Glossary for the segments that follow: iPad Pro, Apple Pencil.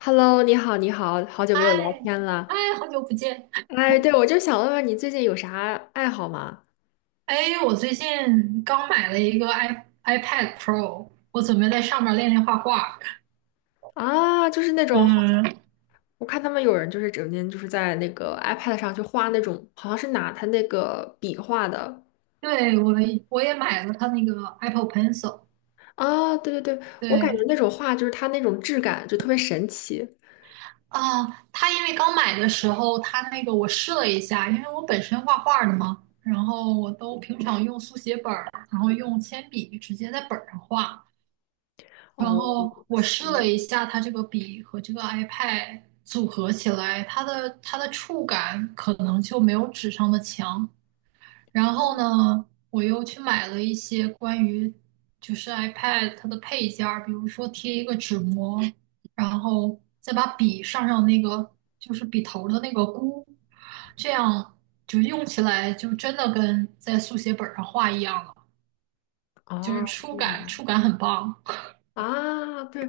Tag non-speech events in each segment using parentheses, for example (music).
Hello，你好，你好，好久没有聊哎天了。哎，好久不见！哎，对，我就想问问你最近有啥爱好吗？哎，我最近刚买了一个 iPad Pro，我准备在上面练练画画。啊，就是那种好像嗯，我看他们有人就是整天就是在那个 iPad 上去画那种，好像是拿他那个笔画的。对，我也买了它那个 Apple Pencil。啊，对对对，我感觉对那种画就是它那种质感就特别神奇。啊，它因为刚买的时候，它那个我试了一下，因为我本身画画的嘛，然后我都平常用速写本儿，然后用铅笔直接在本儿上画。然哦，后我试羡了慕一下它这个笔和这个 iPad 组合起来，它的触感可能就没有纸上的强。然哦，后呢，我又去买了一些关于iPad 它的配件儿，比如说贴一个纸膜，然后再把上那个就是笔头儿的那个箍，这样就用起来就真的跟在速写本儿上画一样了，就是哦，这样。触感很棒。啊，对，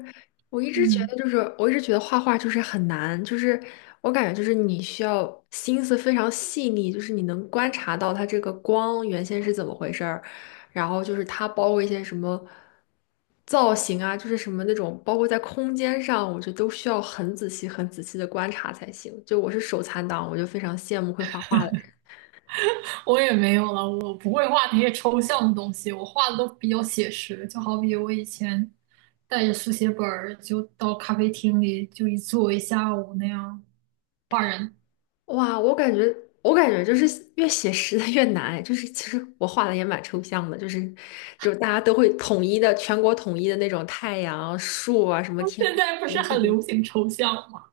我一直觉嗯。得就是，我一直觉得画画就是很难，就是我感觉就是你需要心思非常细腻，就是你能观察到它这个光原先是怎么回事儿，然后就是它包括一些什么造型啊，就是什么那种包括在空间上，我觉得都需要很仔细、很仔细的观察才行。就我是手残党，我就非常羡慕会画画的。我也没有了，我不会画那些抽象的东西，我画的都比较写实。就好比我以前带着速写本儿，就到咖啡厅里就一坐一下午那样画人。哇，我感觉就是越写实的越难，就是其实我画的也蛮抽象的，就是，就大家都会统一的，全国统一的那种太阳、树啊，什么 (laughs) 天现空，在不是这很种。流行抽象吗？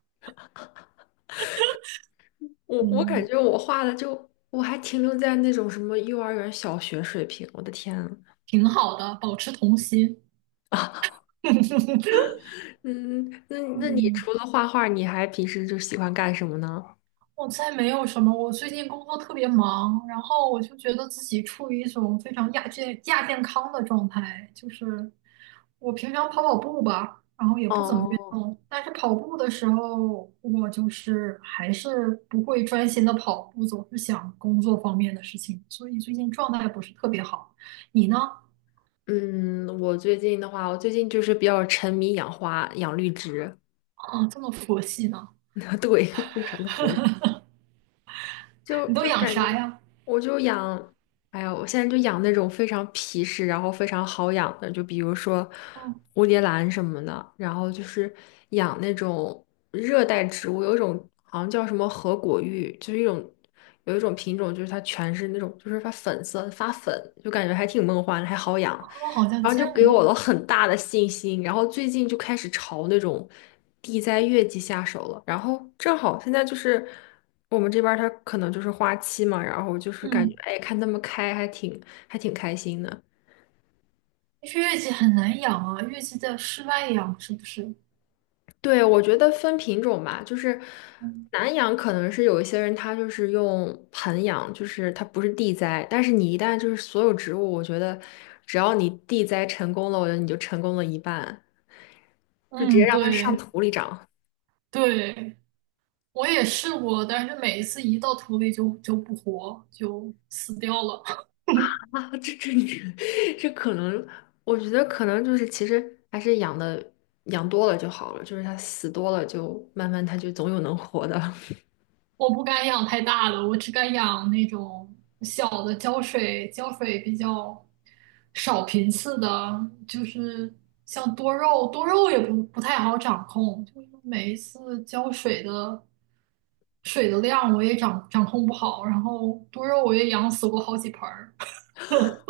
我感嗯，觉我画的就我还停留在那种什么幼儿园、小学水平，我的天啊。挺好的，保持童心。(laughs) 嗯，那那你嗯。除了画画，你还平时就喜欢干什么呢？我猜没有什么，我最近工作特别忙，然后我就觉得自己处于一种非常亚健康的状态，就是我平常跑跑步吧，然后也不怎么运哦，动，但是跑步的时候，我就是还是不会专心的跑步，总是想工作方面的事情，所以最近状态不是特别好。你呢？嗯，我最近的话，我最近就是比较沉迷养花、养绿植，啊，这么佛系呢？(laughs) 对，非常的佛，就你都就养感觉啥呀？我就养，哎呀，我现在就养那种非常皮实，然后非常好养的，就比如说嗯，蝴蝶兰什么的，然后就是养那种热带植物，有一种好像叫什么合果芋，就是一种有一种品种，就是它全是那种，就是发粉色发粉，就感觉还挺梦幻的，还好养。啊我好像然后就见给我了过，很大的信心，然后最近就开始朝那种地栽月季下手了。然后正好现在就是我们这边儿它可能就是花期嘛，然后就是感觉嗯，哎看它们开还挺开心的。但是月季很难养啊，月季在室外养是不是？对，我觉得分品种吧，就是嗯，南养可能是有一些人他就是用盆养，就是它不是地栽，但是你一旦就是所有植物，我觉得只要你地栽成功了，我觉得你就成功了一半，就直接嗯让它上对土里长。对，我也试过，但是每一次一到土里就不活，就死掉了。(laughs) (laughs) 啊，这你 (laughs) 这可能，我觉得可能就是其实还是养的养多了就好了，就是它死多了就慢慢它就总有能活的。(laughs) 我不敢养太大的，我只敢养那种小的浇水，浇水比较少频次的，就是像多肉，多肉也不太好掌控，就是每一次浇水的水的量我也掌控不好，然后多肉我也养死过好几盆儿。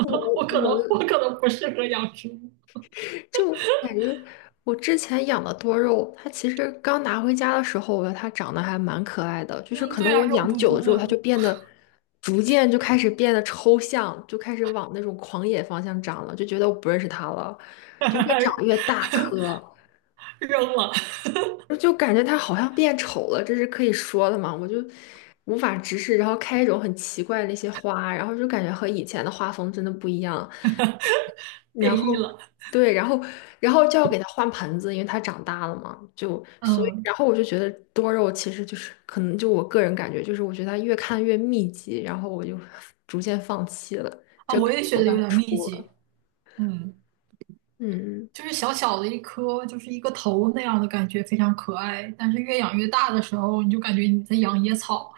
我 我我我可能不适合养植物。就感觉我之前养的多肉，它其实刚拿回家的时候，我觉得它长得还蛮可爱的，就是嗯，可对能啊，我肉养嘟久了嘟之后，它的。就变得逐渐就开始变得抽象，就开始往那种狂野方向长了，就觉得我不认识它了，就越长越 (laughs) 大颗。扔了。就感觉它好像变丑了，这是可以说的吗？我就无法直视，然后开一种很奇怪的那些花，然后就感觉和以前的画风真的不一样。(laughs) 然变异后，了。对，然后就要给它换盆子，因为它长大了嘛，就所以，嗯，然后我就觉得多肉其实就是可能就我个人感觉，就是我觉得它越看越密集，然后我就逐渐放弃了，啊，这可我能也觉我得算有是点密出了。集。嗯，嗯。嗯就是小小的一颗，就是一个头那样的感觉，非常可爱。但是越养越大的时候，你就感觉你在养野草。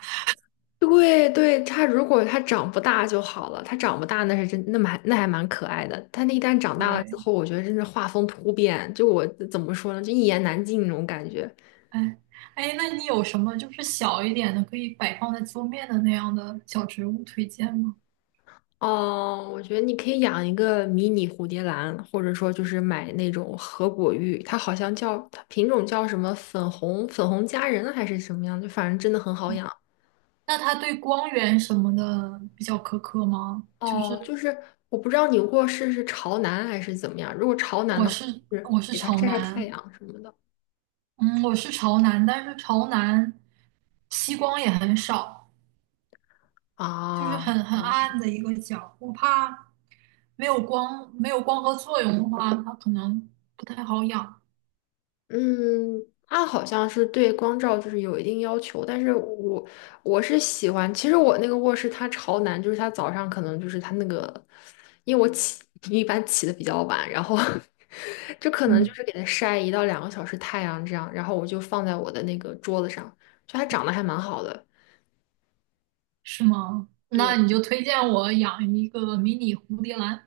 对对，它如果它长不大就好了，它长不大那是真，那么还那还蛮可爱的。它那一旦长大了之对，后，我觉得真是画风突变，就我怎么说呢，就一言难尽那种感觉。哎，哎，那你有什么就是小一点的可以摆放在桌面的那样的小植物推荐吗？哦，我觉得你可以养一个迷你蝴蝶兰，或者说就是买那种合果玉，它好像叫它品种叫什么粉红粉红佳人还是什么样，就反正真的很好养。那它对光源什么的比较苛刻吗？就哦，是就是我不知道你卧室是朝南还是怎么样，如果朝南的话，就是我是给它朝晒晒太南，阳什么的。嗯，我是朝南，但是朝南西光也很少，就是啊，很这样，暗的一个角，我怕没有光，没有光合作用的话，它可能不太好养。嗯，它好像是对光照就是有一定要求，但是我我是喜欢，其实我那个卧室它朝南，就是它早上可能就是它那个，因为我起 (laughs) 一般起的比较晚，然后 (laughs) 就可能就嗯，是给它晒1到2个小时太阳这样，然后我就放在我的那个桌子上，就它长得还蛮好的，是吗？那对你就推荐我养一个迷你蝴蝶兰，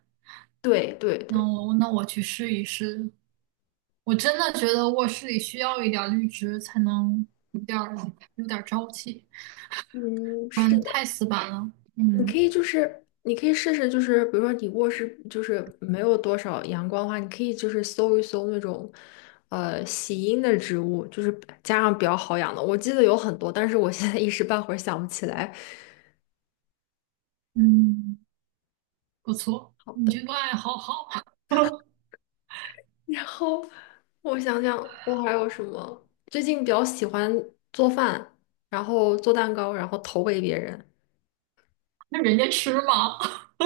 对对对，那我去试一试。我真的觉得卧室里需要一点绿植，才能有点儿有点儿朝气，嗯，不是然太的。死板了。你嗯可以就是，你可以试试，就是比如说你卧室就是没有多少阳光的话，你可以就是搜一搜那种，喜阴的植物，就是加上比较好养的。我记得有很多，但是我现在一时半会儿想不起来。嗯。不错，好你的，这个爱好好。(laughs) 然后我想想，我还有什么？最近比较喜欢做饭，然后做蛋糕，然后投喂别人。那人家吃吗？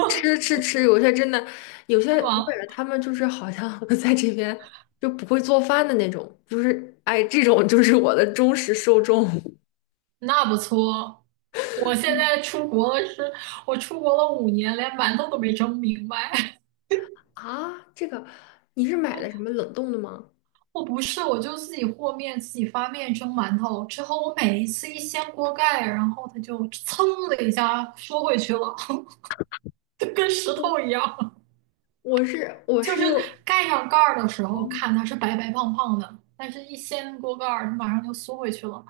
吃吃吃，有些真的，有 (laughs) 些是我感吗？觉他们就是好像 (laughs) 在这边就不会做饭的那种，就是哎，这种就是我的忠实受众。那不错。我现嗯在出国了是，我出国了5年，连馒头都没蒸明白。(laughs) 啊，这个你是买的什么冷冻的吗？我不是，我就自己和面，自己发面蒸馒头。之后我每一次一掀锅盖，然后它就噌的一下缩回去了。(laughs) 就跟石头一样。(laughs) 我是我就是是，盖上盖儿的时哦，候，看它是白白胖胖的，但是一掀锅盖儿，它马上就缩回去了。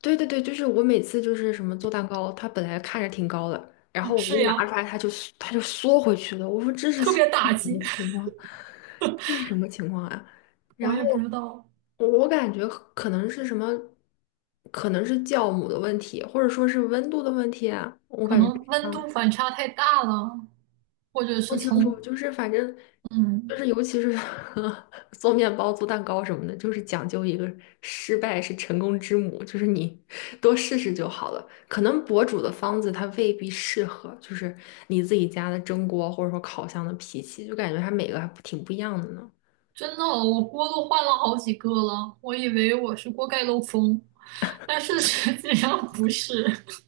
对对对，就是我每次就是什么做蛋糕，它本来看着挺高的，然啊，后我给你是拿出呀，来，它就缩回去了。我说这是特什别打击。么情况？什么情况啊？(laughs) 我然后也不知道，我感觉可能是什么，可能是酵母的问题，或者说是温度的问题啊，我可感觉能是这温度样反差太大了，或者不是清楚。从，就是反正就嗯，是尤其是 (laughs) 做面包、做蛋糕什么的，就是讲究一个失败是成功之母，就是你多试试就好了。可能博主的方子它未必适合，就是你自己家的蒸锅或者说烤箱的脾气，就感觉它每个还挺不一样的呢。真的，我锅都换了好几个了，我以为我是锅盖漏风，但是实际上不是。(laughs)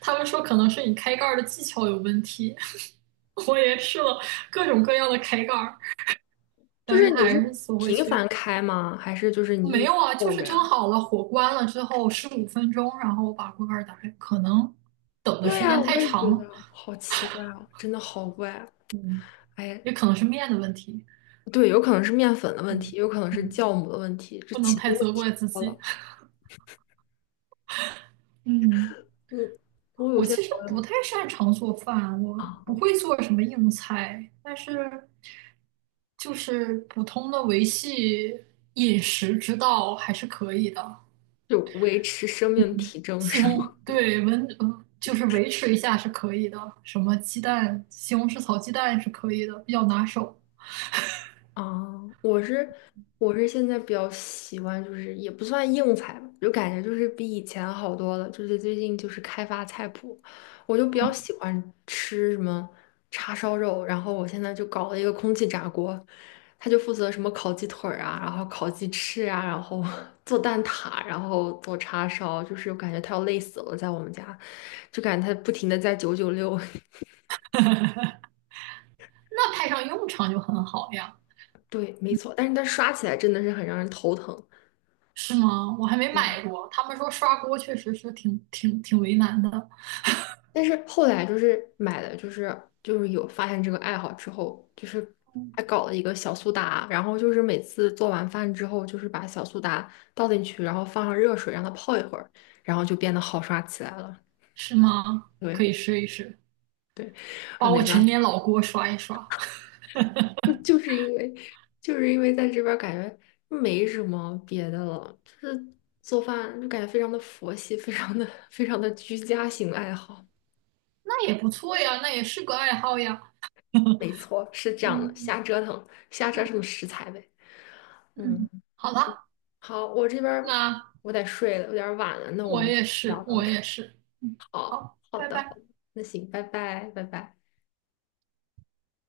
他们说可能是你开盖儿的技巧有问题。(laughs) 我也试了各种各样的开盖儿，就但是是它你还是是缩回频繁去。开吗？还是就是你没一直有啊，就凑是着蒸呀？好了，火关了之后15分钟，然后我把锅盖儿打开，可能等的对时呀，间我太也长觉了，得好奇怪哦，真的好怪啊。嗯，哎，也可能是面的问题。对，有可能是面粉的问题，嗯有可能是嗯，酵母的问题，这不能其太中问责题怪自多己。了。嗯，嗯，我有我些其朋实不友太擅长做饭，我不啊，会做什么硬菜，但是就是普通的维系饮食之道还是可以的。就维持生命嗯，体征西是红，吗？对，温，呃就是维持一下是可以的，什么鸡蛋、西红柿炒鸡蛋是可以的，比较拿手。啊，我是我是现在比较喜欢，就是也不算硬菜吧，就感觉就是比以前好多了。就是最近就是开发菜谱，我就比较嗯，喜欢吃什么叉烧肉，然后我现在就搞了一个空气炸锅，他就负责什么烤鸡腿儿啊，然后烤鸡翅啊，然后 (laughs) 做蛋挞，然后做叉烧，就是我感觉他要累死了，在我们家，就感觉他不停的在996，那派上用场就很好呀，(laughs) 对，没错，但是他刷起来真的是很让人头疼。是吗？我还没嗯买过，他们说刷锅确实是挺为难的。但是后来就是买了，就是就是有发现这个爱好之后，就是还搞了一个小苏打，然后就是每次做完饭之后，就是把小苏打倒进去，然后放上热水让它泡一会儿，然后就变得好刷起来了。是吗？可对以试一试，对，把我没陈办年法，老锅刷一刷。(laughs) (laughs) 就是因为就是因为在这边儿感觉没什么别的了，就是做饭就感觉非常的佛系，非常的居家型爱好。那也不错呀，那也是个爱好呀。(laughs) 没错，是这样的，嗯嗯瞎折腾，瞎折腾食材呗。嗯。嗯，好吧，好，我这边儿那我得睡了，有点儿晚了，那我们聊到我这儿。也是，嗯，好，好，好拜的，好拜。的，那行，拜拜，拜拜。